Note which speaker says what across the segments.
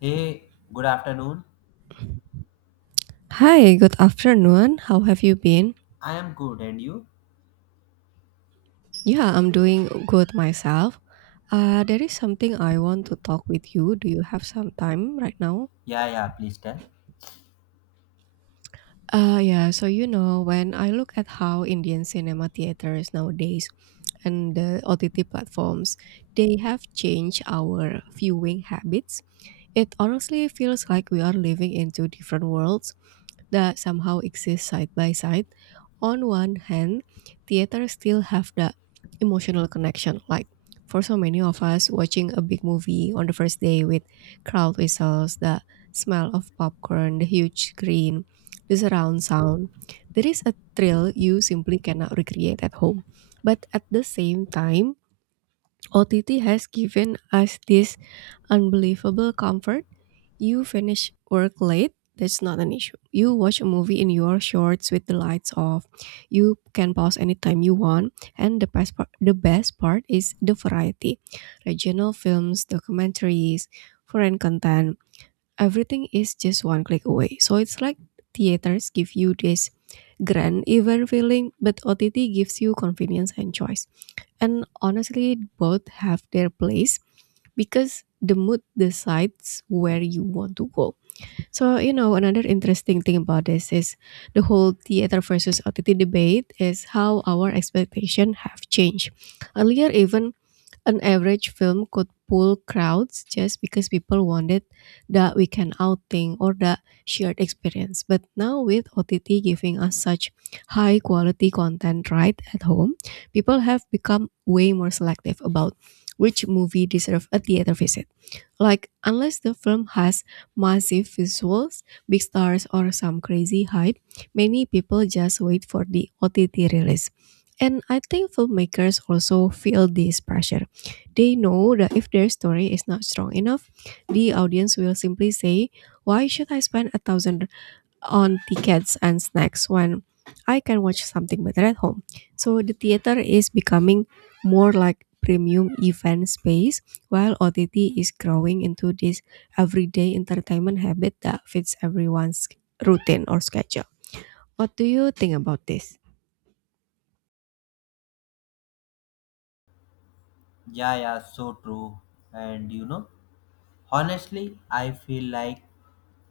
Speaker 1: Hey, good afternoon.
Speaker 2: Hi, good afternoon. How have you been?
Speaker 1: I am good, and you?
Speaker 2: Yeah, I'm doing good myself. There is something I want to talk with you. Do you have some time right now?
Speaker 1: Yeah, yeah, please tell.
Speaker 2: So when I look at how Indian cinema theaters nowadays and the OTT platforms, they have changed our viewing habits. It honestly feels like we are living in two different worlds that somehow exist side by side. On one hand, theaters still have the emotional connection. Like for so many of us, watching a big movie on the first day with crowd whistles, the smell of popcorn, the huge screen, the surround sound, there is a thrill you simply cannot recreate at home. But at the same time, OTT has given us this unbelievable comfort. You finish work late. That's not an issue. You watch a movie in your shorts with the lights off. You can pause anytime you want. And the best part is the variety. Regional films, documentaries, foreign content. Everything is just one click away. So it's like theaters give you this grand event feeling, but OTT gives you convenience and choice. And honestly, both have their place because the mood decides where you want to go. So, you know, another interesting thing about this is the whole theater versus OTT debate is how our expectation have changed. Earlier, even an average film could pull crowds just because people wanted that weekend outing or that shared experience. But now, with OTT giving us such high quality content right at home, people have become way more selective about which movie deserve a theater visit. Like, unless the film has massive visuals, big stars, or some crazy hype, many people just wait for the OTT release. And I think filmmakers also feel this pressure. They know that if their story is not strong enough, the audience will simply say, why should I spend a thousand on tickets and snacks when I can watch something better at home? So the theater is becoming more like premium event space, while OTT is growing into this everyday entertainment habit that fits everyone's routine or schedule. What do you think about this?
Speaker 1: Yeah, yeah, so true. And you know, honestly, I feel like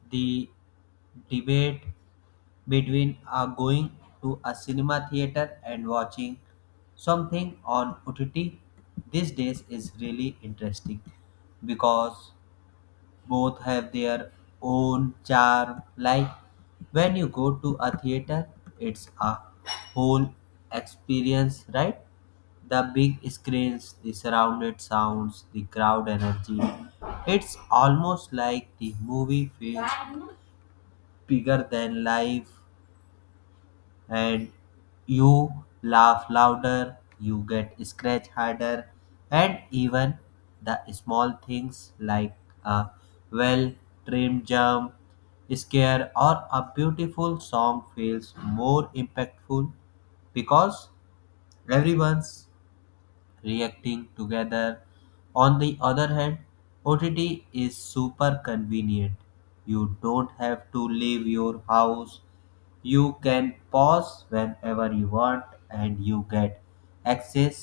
Speaker 1: the debate between going to a cinema theater and watching something on OTT these days is really interesting because both have their own charm. Like when you go to a theater, it's a whole experience, right? The big screens, the surrounded sounds, the crowd energy. It's almost like the movie feels bigger than life and you laugh louder, you get scratched harder, and even the small things like a well trimmed jump scare or a beautiful song feels more impactful because everyone's reacting together. On the other hand, OTT is super convenient. You don't have to leave your house. You can pause whenever you want and you get access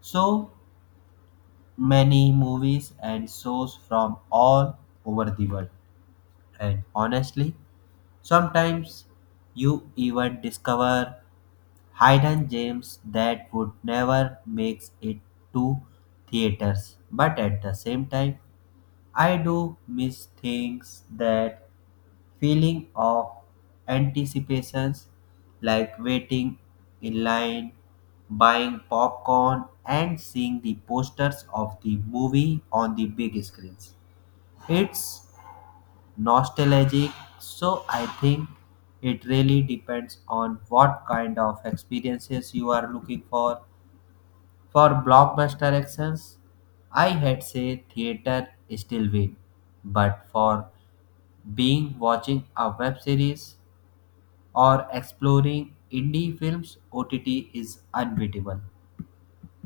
Speaker 1: so many movies and shows from all over the world. And honestly, sometimes you even discover hidden gems that would never make it to theaters. But at the same time, I do miss things that feeling of anticipations like waiting in line, buying popcorn, and seeing the posters of the movie on the big screens. It's nostalgic. So I think it really depends on what kind of experiences you are looking for. For blockbuster actions, I had say theater still win, but for being watching a web series or exploring indie films, OTT is unbeatable.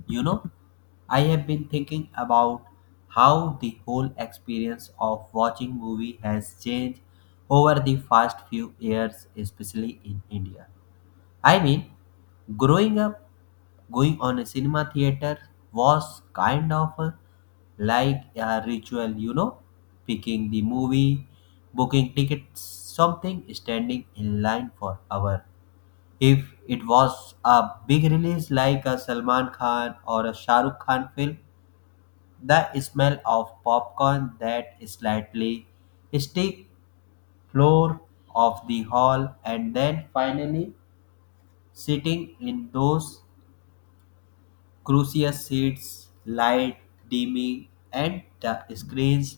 Speaker 1: You know, I have been thinking about how the whole experience of watching movie has changed over the past few years, especially in India. I mean, growing up, going on a cinema theater was kind of a like a ritual, you know, picking the movie, booking tickets, something standing in line for hours. If it was a big release like a Salman Khan or a Shah Rukh Khan film, the smell of popcorn, that slightly sticky floor of the hall, and then finally sitting in those crucial seats, light dimming, and the screens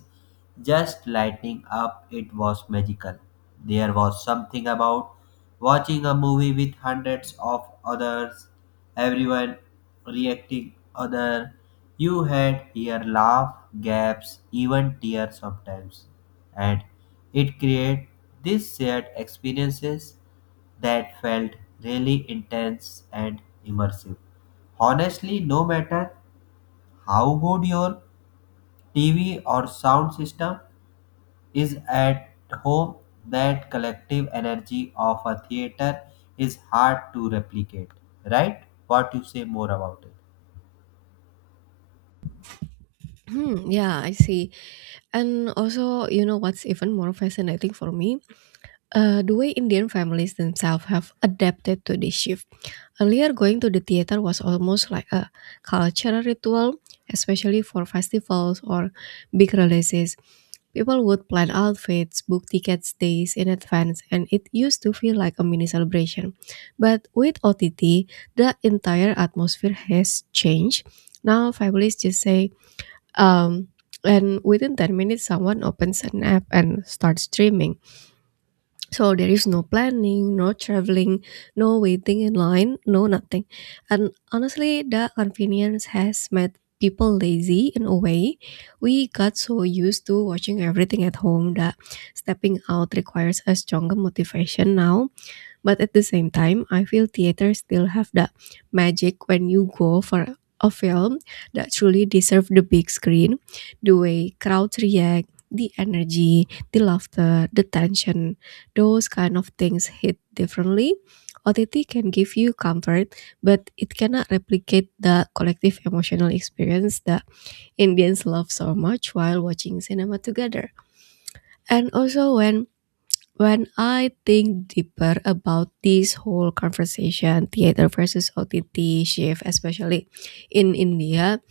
Speaker 1: just lighting up. It was magical. There was something about watching a movie with hundreds of others, everyone reacting other. You had here laugh, gaps, even tears sometimes, and it created these shared experiences that felt really intense and immersive. Honestly, no matter how good your TV or sound system is at home, that collective energy of a theater is hard to replicate, right? What you say more about it?
Speaker 2: Hmm, yeah, I see. And also, you know what's even more fascinating for me? The way Indian families themselves have adapted to this shift. Earlier, going to the theater was almost like a cultural ritual, especially for festivals or big releases. People would plan outfits, book tickets days in advance, and it used to feel like a mini celebration. But with OTT, the entire atmosphere has changed. Now, families just say, um, and within 10 minutes, someone opens an app and starts streaming. So there is no planning, no traveling, no waiting in line, no nothing. And honestly, the convenience has made people lazy in a way. We got so used to watching everything at home that stepping out requires a stronger motivation now. But at the same time, I feel theaters still have that magic when you go for a film that truly deserves the big screen. The way crowds react, the energy, the laughter, the tension, those kind of things hit differently. OTT can give you comfort, but it cannot replicate the collective emotional experience that Indians love so much while watching cinema together. And also, when I think deeper about this whole conversation, theater versus OTT shift, especially in India,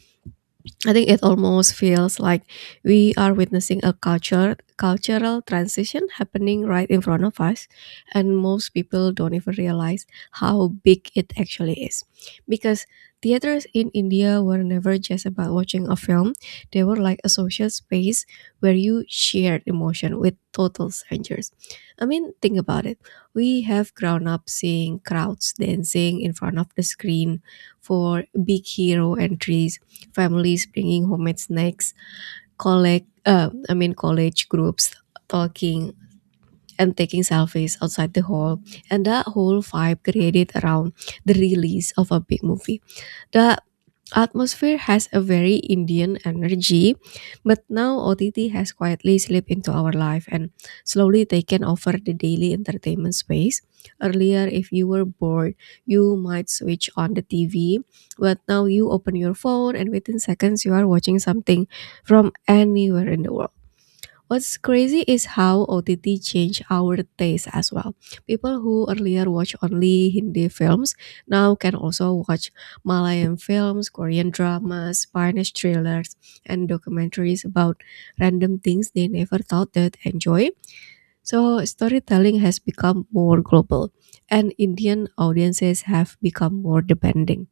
Speaker 2: I think it almost feels like we are witnessing a culture cultural transition happening right in front of us, and most people don't even realize how big it actually is, because theaters in India were never just about watching a film. They were like a social space where you shared emotion with total strangers. I mean, think about it. We have grown up seeing crowds dancing in front of the screen for big hero entries, families bringing homemade snacks, college groups talking and taking selfies outside the hall, and that whole vibe created around the release of a big movie. The atmosphere has a very Indian energy, but now OTT has quietly slipped into our life and slowly taken over the daily entertainment space. Earlier, if you were bored, you might switch on the TV, but now you open your phone and within seconds you are watching something from anywhere in the world. What's crazy is how OTT changed our taste as well. People who earlier watched only Hindi films now can also watch Malayan films, Korean dramas, Spanish thrillers, and documentaries about random things they never thought they'd enjoy. So, storytelling has become more global, and Indian audiences have become more demanding.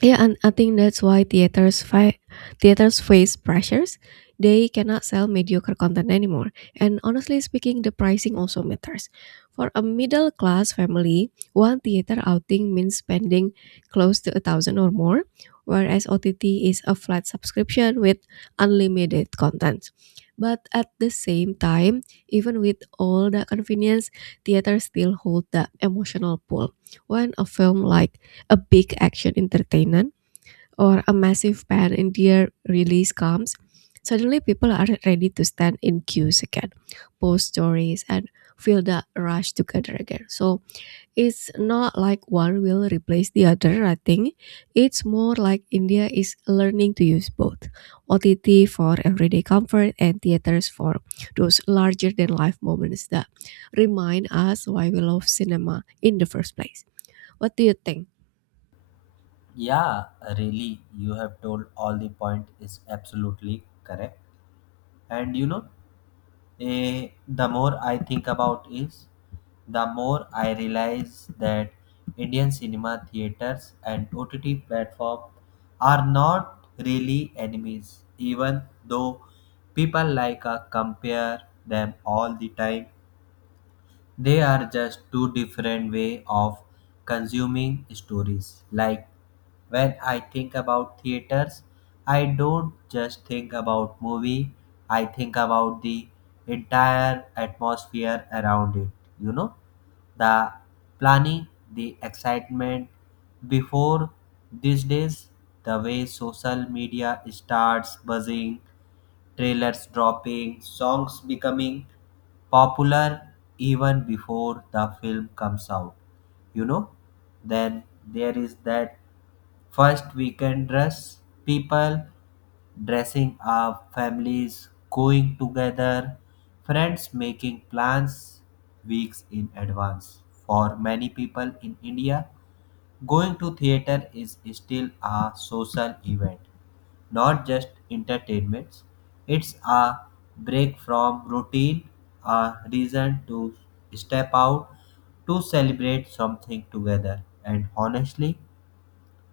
Speaker 2: Yeah, and I think that's why theaters face pressures. They cannot sell mediocre content anymore. And honestly speaking, the pricing also matters. For a middle class family, one theater outing means spending close to a thousand or more, whereas OTT is a flat subscription with unlimited content. But at the same time, even with all the convenience, theaters still hold the emotional pull. When a film like a big action entertainment or a massive pan India release comes, suddenly people are ready to stand in queues again, post stories, and feel the rush to gather again. So it's not like one will replace the other, I think. It's more like India is learning to use both, OTT for everyday comfort and theaters for those larger than life moments that remind us why we love cinema in the first place. What do you think?
Speaker 1: Yeah, really, you have told all the point is absolutely correct. And you know, the more I think about is the more I realize that Indian cinema theaters and OTT platform are not really enemies even though people like compare them all the time. They are just two different way of consuming stories. Like when I think about theaters, I don't just think about movie, I think about the entire atmosphere around it, you know? The planning, the excitement before these days, the way social media starts buzzing, trailers dropping, songs becoming popular even before the film comes out. You know, then there is that first weekend dress, people dressing up, families going together, friends making plans weeks in advance. For many people in India, going to theater is still a social event, not just entertainment. It's a break from routine, a reason to step out, to celebrate something together. And honestly,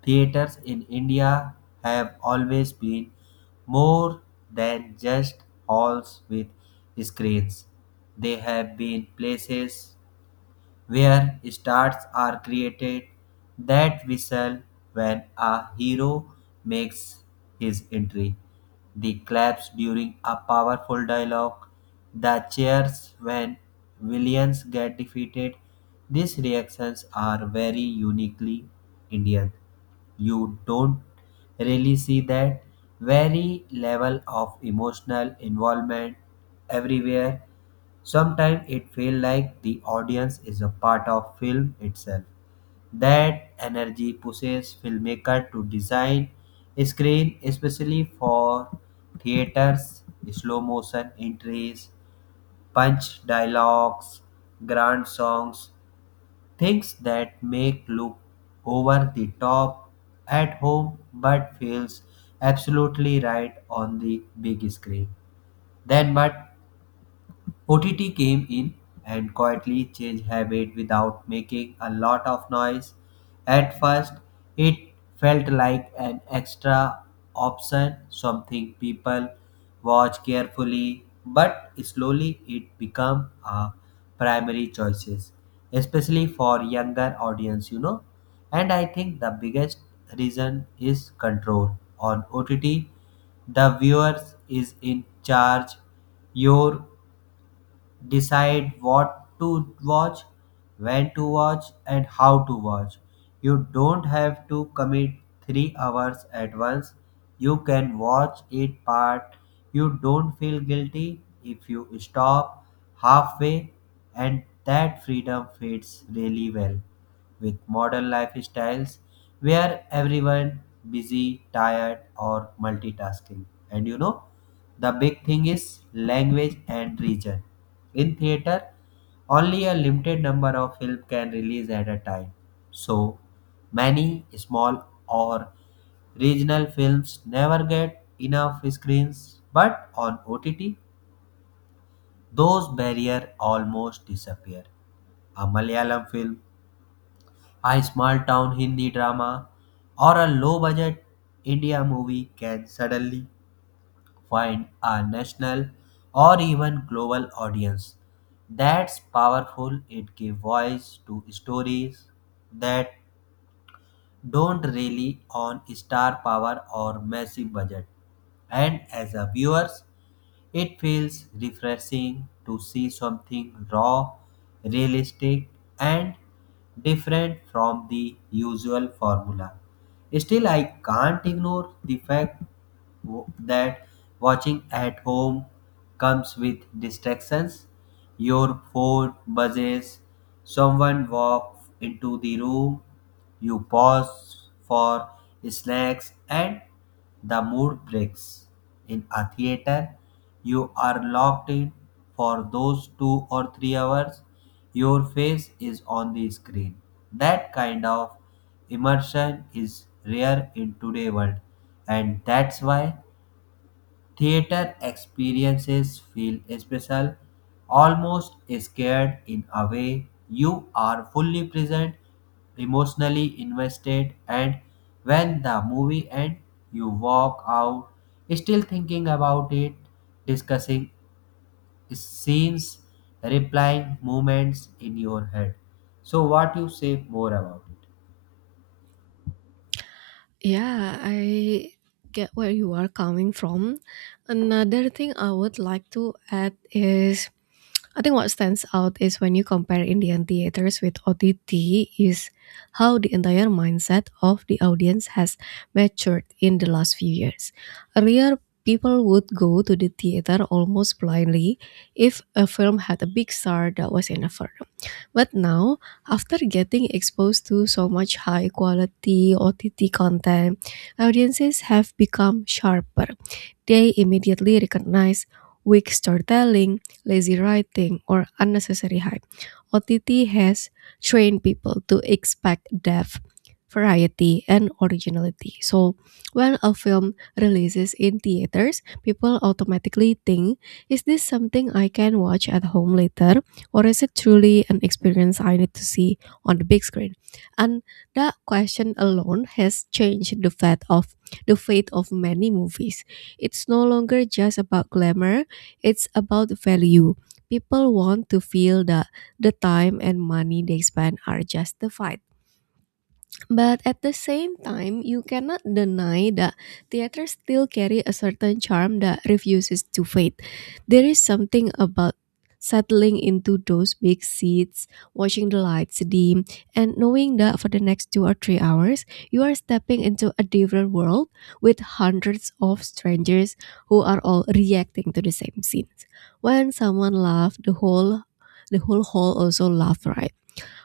Speaker 1: theaters in India have always been more than just halls with screens. They have been places where stars are created. That whistle when a hero makes his entry, the claps during a powerful dialogue, the cheers when villains get defeated. These reactions are very uniquely Indian. You don't really see that very level of emotional involvement everywhere. Sometimes it feels like the audience is a part of film itself. That energy pushes filmmaker to design screen, especially for theaters, slow motion entries, punch dialogues, grand songs, things that make look over the top at home but feels absolutely right on the big screen. Then but OTT came in and quietly changed habit without making a lot of noise. At first, it felt like an extra option, something people watch carefully, but slowly it became a primary choices, especially for younger audience, you know. And I think the biggest reason is control on OTT. The viewers is in charge, your decide what to watch, when to watch, and how to watch. You don't have to commit 3 hours at once. You can watch it part. You don't feel guilty if you stop halfway, and that freedom fits really well with modern lifestyles where everyone busy tired or multitasking. And you know, the big thing is language and region. In theater, only a limited number of films can release at a time. So, many small or regional films never get enough screens, but on OTT, those barriers almost disappear. A Malayalam film, a small town Hindi drama, or a low budget India movie can suddenly find a national or even global audience. That's powerful. It gives voice to stories that don't rely on star power or massive budget. And as a viewers, it feels refreshing to see something raw, realistic, and different from the usual formula. Still, I can't ignore the fact that watching at home comes with distractions. Your phone buzzes, someone walks into the room, you pause for snacks, and the mood breaks. In a theater, you are locked in for those 2 or 3 hours. Your face is on the screen. That kind of immersion is rare in today's world, and that's why theater experiences feel special, almost scared in a way. You are fully present, emotionally invested, and when the movie ends, you walk out still thinking about it, discussing scenes, replying moments in your head. So, what you say more about it?
Speaker 2: Yeah, I get where you are coming from. Another thing I would like to add is, I think what stands out is when you compare Indian theaters with OTT is how the entire mindset of the audience has matured in the last few years. Earlier, people would go to the theater almost blindly if a film had a big star that was in a film. But now, after getting exposed to so much high quality OTT content, audiences have become sharper. They immediately recognize weak storytelling, lazy writing, or unnecessary hype. OTT has trained people to expect depth, variety, and originality. So, when a film releases in theaters, people automatically think, is this something I can watch at home later? Or is it truly an experience I need to see on the big screen? And that question alone has changed the fate of many movies. It's no longer just about glamour, it's about value. People want to feel that the time and money they spend are justified. But at the same time, you cannot deny that theater still carry a certain charm that refuses to fade. There is something about settling into those big seats, watching the lights dim, and knowing that for the next 2 or 3 hours, you are stepping into a different world with hundreds of strangers who are all reacting to the same scenes. When someone laughs, the whole hall also laughs, right?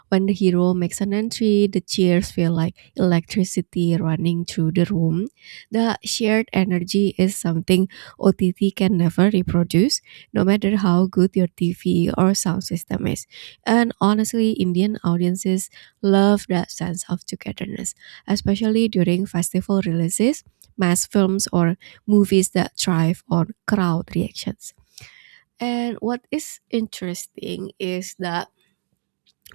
Speaker 2: When the hero makes an entry, the cheers feel like electricity running through the room. The shared energy is something OTT can never reproduce, no matter how good your TV or sound system is. And honestly, Indian audiences love that sense of togetherness, especially during festival releases, mass films, or movies that thrive on crowd reactions. And what is interesting is that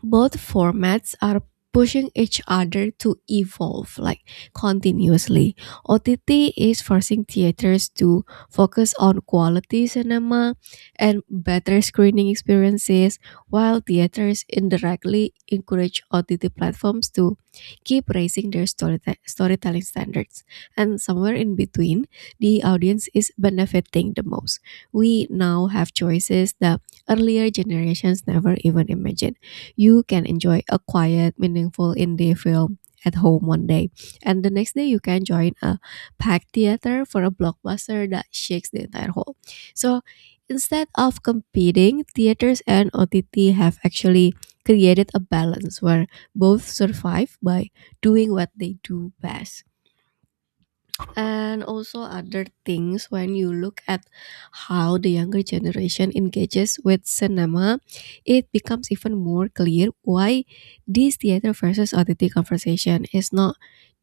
Speaker 2: both formats are pushing each other to evolve like continuously. OTT is forcing theaters to focus on quality cinema and better screening experiences, while theaters indirectly encourage OTT platforms to keep raising their storytelling standards. And somewhere in between, the audience is benefiting the most. We now have choices that earlier generations never even imagined. You can enjoy a quiet, meaningful indie film at home one day. And the next day, you can join a packed theater for a blockbuster that shakes the entire hall. So instead of competing, theaters and OTT have actually created a balance where both survive by doing what they do best. And also other things, when you look at how the younger generation engages with cinema, it becomes even more clear why this theater versus OTT conversation is not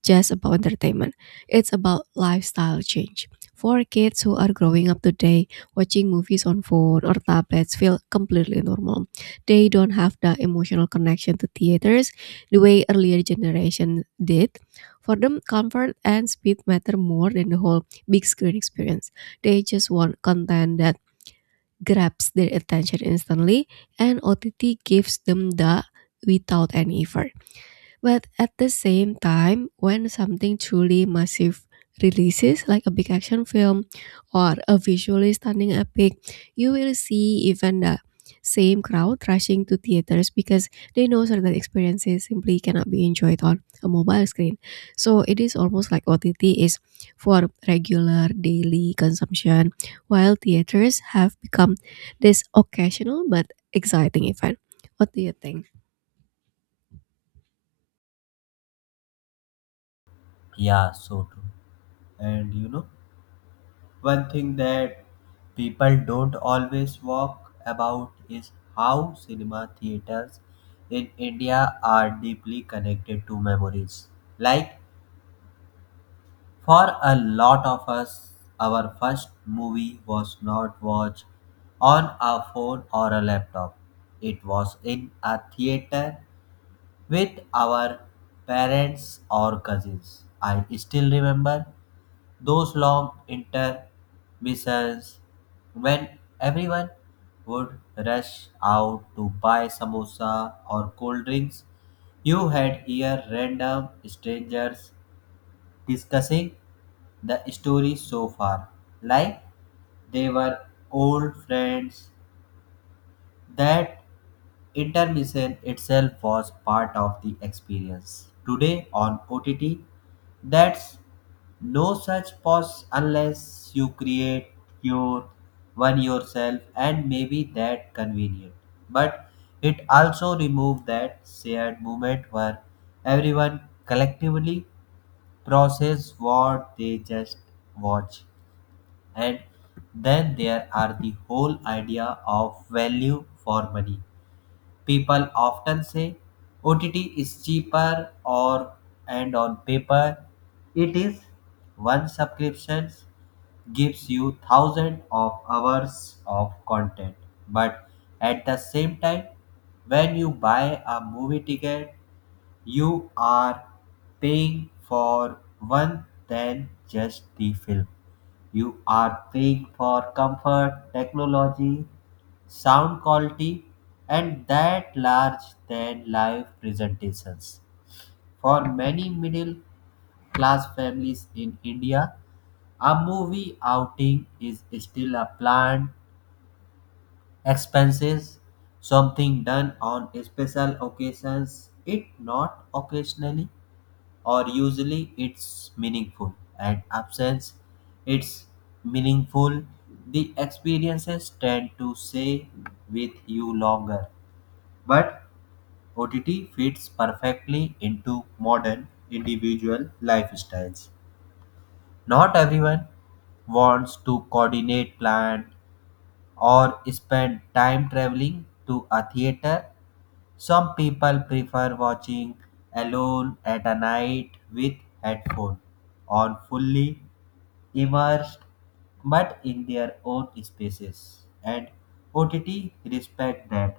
Speaker 2: just about entertainment. It's about lifestyle change. For kids who are growing up today, watching movies on phone or tablets feel completely normal. They don't have the emotional connection to theaters the way earlier generation did. For them, comfort and speed matter more than the whole big screen experience. They just want content that grabs their attention instantly, and OTT gives them that without any effort. But at the same time, when something truly massive releases, like a big action film or a visually stunning epic, you will see even the same crowd rushing to theaters because they know certain experiences simply cannot be enjoyed on a mobile screen. So it is almost like OTT is for regular daily consumption, while theaters have become this occasional but exciting event. What do you think?
Speaker 1: Yeah, so true. And you know, one thing that people don't always walk about is how cinema theaters in India are deeply connected to memories. Like, for a lot of us, our first movie was not watched on a phone or a laptop. It was in a theater with our parents or cousins. I still remember those long intermissions when everyone would rush out to buy samosa or cold drinks, you had here random strangers discussing the story so far, like they were old friends. That intermission itself was part of the experience. Today on OTT, that's no such pause unless you create your one yourself and maybe that convenient. But it also removed that shared moment where everyone collectively process what they just watch. And then there are the whole idea of value for money. People often say OTT is cheaper or and on paper it is, one subscription gives you thousands of hours of content, but at the same time when you buy a movie ticket, you are paying for one than just the film. You are paying for comfort, technology, sound quality, and that large than life presentations. For many middle class families in India, a movie outing is still a planned expenses, something done on special occasions, it not occasionally or usually it's meaningful and absence it's meaningful, the experiences tend to stay with you longer. But OTT fits perfectly into modern individual lifestyles. Not everyone wants to coordinate plan or spend time traveling to a theater. Some people prefer watching alone at a night with headphone on, fully immersed but in their own spaces, and OTT respect that.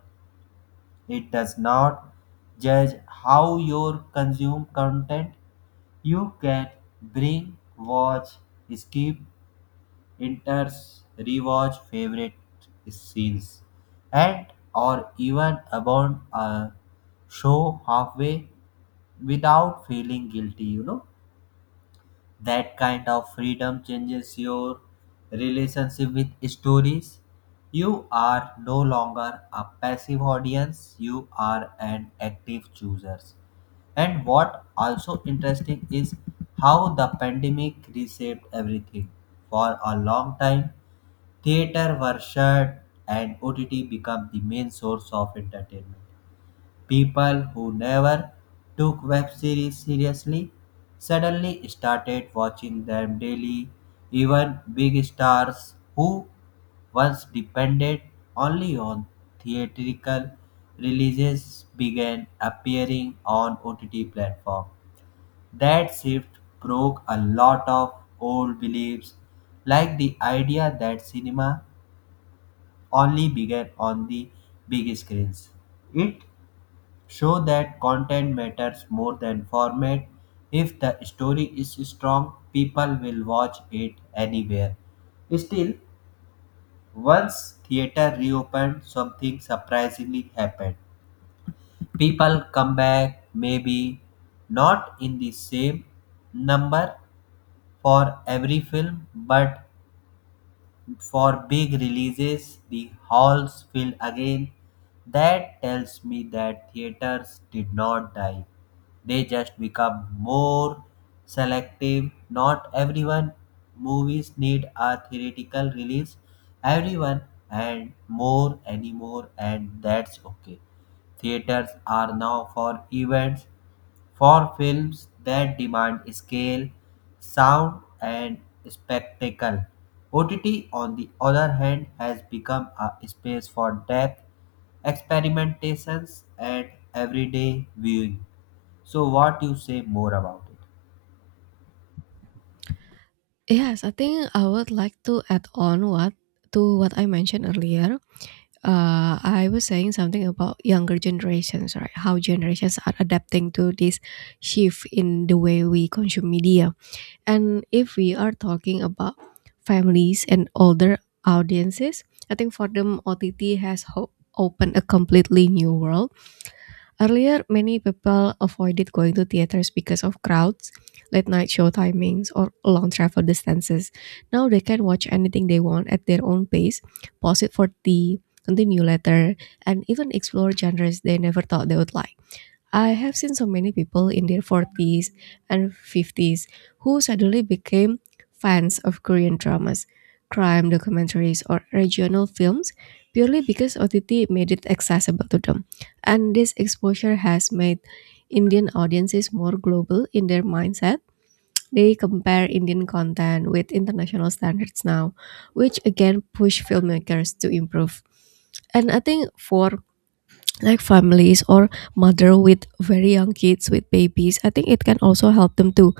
Speaker 1: It does not judge how you consume content. You can bring watch, skip, enters, rewatch favorite scenes, and or even about a show halfway without feeling guilty, you know. That kind of freedom changes your relationship with stories. You are no longer a passive audience, you are an active chooser. And what also interesting is how the pandemic reshaped everything. For a long time, theater were shut and OTT became the main source of entertainment. People who never took web series seriously suddenly started watching them daily. Even big stars who once depended only on theatrical releases began appearing on OTT platform. That shift broke a lot of old beliefs like the idea that cinema only began on the big screens. It show that content matters more than format. If the story is strong, people will watch it anywhere. Still, once theater reopened, something surprisingly happened. People come back, maybe not in the same number for every film, but for big releases, the halls fill again. That tells me that theaters did not die. They just become more selective. Not everyone movies need a theoretical release. Everyone and more anymore and that's okay. Theaters are now for events, for films that demand scale, sound, and spectacle. OTT, on the other hand, has become a space for depth, experimentations, and everyday viewing. So, what you say more about it?
Speaker 2: Yes, I think I would like to add on what to what I mentioned earlier. I was saying something about younger generations, right? How generations are adapting to this shift in the way we consume media. And if we are talking about families and older audiences, I think for them, OTT has opened a completely new world. Earlier, many people avoided going to theaters because of crowds, late night show timings, or long travel distances. Now they can watch anything they want at their own pace, pause it for tea, continue later, and even explore genres they never thought they would like. I have seen so many people in their 40s and 50s who suddenly became fans of Korean dramas, crime documentaries, or regional films purely because OTT made it accessible to them. And this exposure has made Indian audiences more global in their mindset. They compare Indian content with international standards now, which again push filmmakers to improve. And I think for like families or mother with very young kids with babies, I think it can also help them to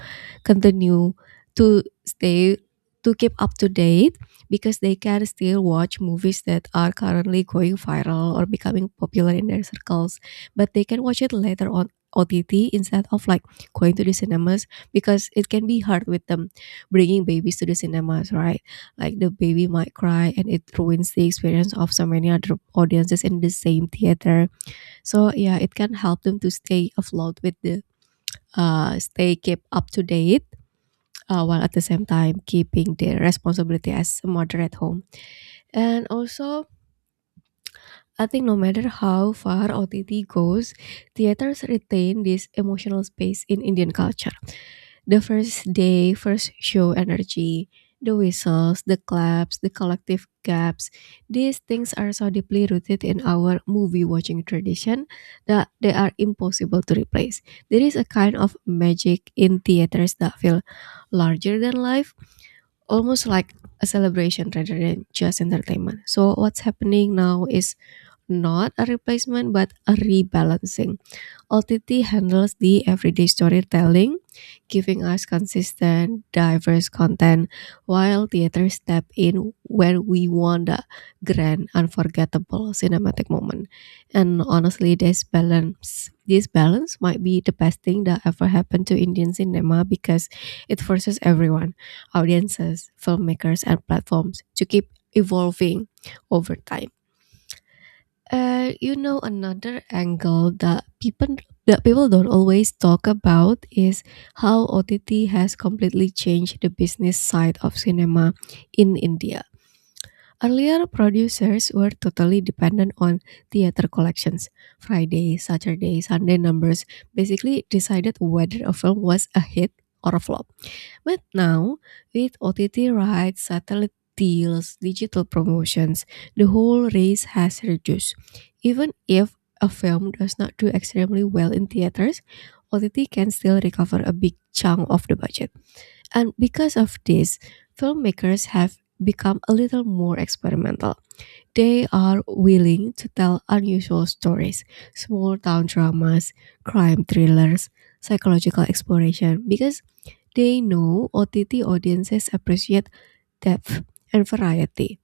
Speaker 2: continue to stay to keep up to date because they can still watch movies that are currently going viral or becoming popular in their circles, but they can watch it later on OTT instead of like going to the cinemas, because it can be hard with them bringing babies to the cinemas, right? Like the baby might cry and it ruins the experience of so many other audiences in the same theater. So yeah, it can help them to stay afloat with the stay keep up to date while at the same time keeping their responsibility as a mother at home. And also, I think no matter how far OTT goes, theaters retain this emotional space in Indian culture. The first day first show energy, the whistles, the claps, the collective gaps. These things are so deeply rooted in our movie watching tradition that they are impossible to replace. There is a kind of magic in theaters that feel larger than life, almost like a celebration rather than just entertainment. So what's happening now is not a replacement but a rebalancing. OTT handles the everyday storytelling, giving us consistent, diverse content, while theater step in when we want the grand, unforgettable cinematic moment. And honestly, this balance might be the best thing that ever happened to Indian cinema, because it forces everyone, audiences, filmmakers, and platforms, to keep evolving over time. Another angle that people don't always talk about is how OTT has completely changed the business side of cinema in India. Earlier, producers were totally dependent on theater collections. Friday, Saturday, Sunday numbers basically decided whether a film was a hit or a flop. But now, with OTT rights, satellite deals, digital promotions, the whole race has reduced. Even if a film does not do extremely well in theaters, OTT can still recover a big chunk of the budget. And because of this, filmmakers have become a little more experimental. They are willing to tell unusual stories, small town dramas, crime thrillers, psychological exploration, because they know OTT audiences appreciate depth and variety.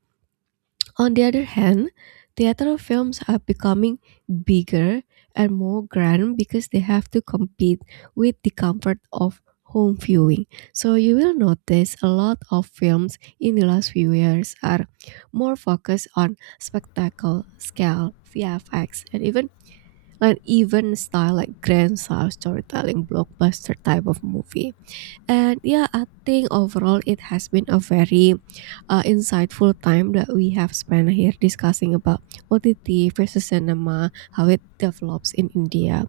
Speaker 2: On the other hand, theater films are becoming bigger and more grand because they have to compete with the comfort of home viewing. So you will notice a lot of films in the last few years are more focused on spectacle, scale, VFX, and even style, like grand style storytelling blockbuster type of movie. And yeah, I think overall it has been a very insightful time that we have spent here discussing about OTT versus cinema, how it develops in India.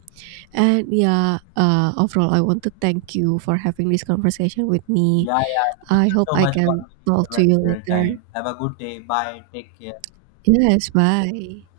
Speaker 2: And yeah, overall, I want to thank you for having this conversation with me.
Speaker 1: Yeah, yeah. Thank
Speaker 2: I
Speaker 1: you
Speaker 2: hope
Speaker 1: so
Speaker 2: I
Speaker 1: much for
Speaker 2: can
Speaker 1: making
Speaker 2: talk to
Speaker 1: your
Speaker 2: you
Speaker 1: valuable
Speaker 2: later.
Speaker 1: time. Have a good day. Bye. Take care.
Speaker 2: Yes, bye.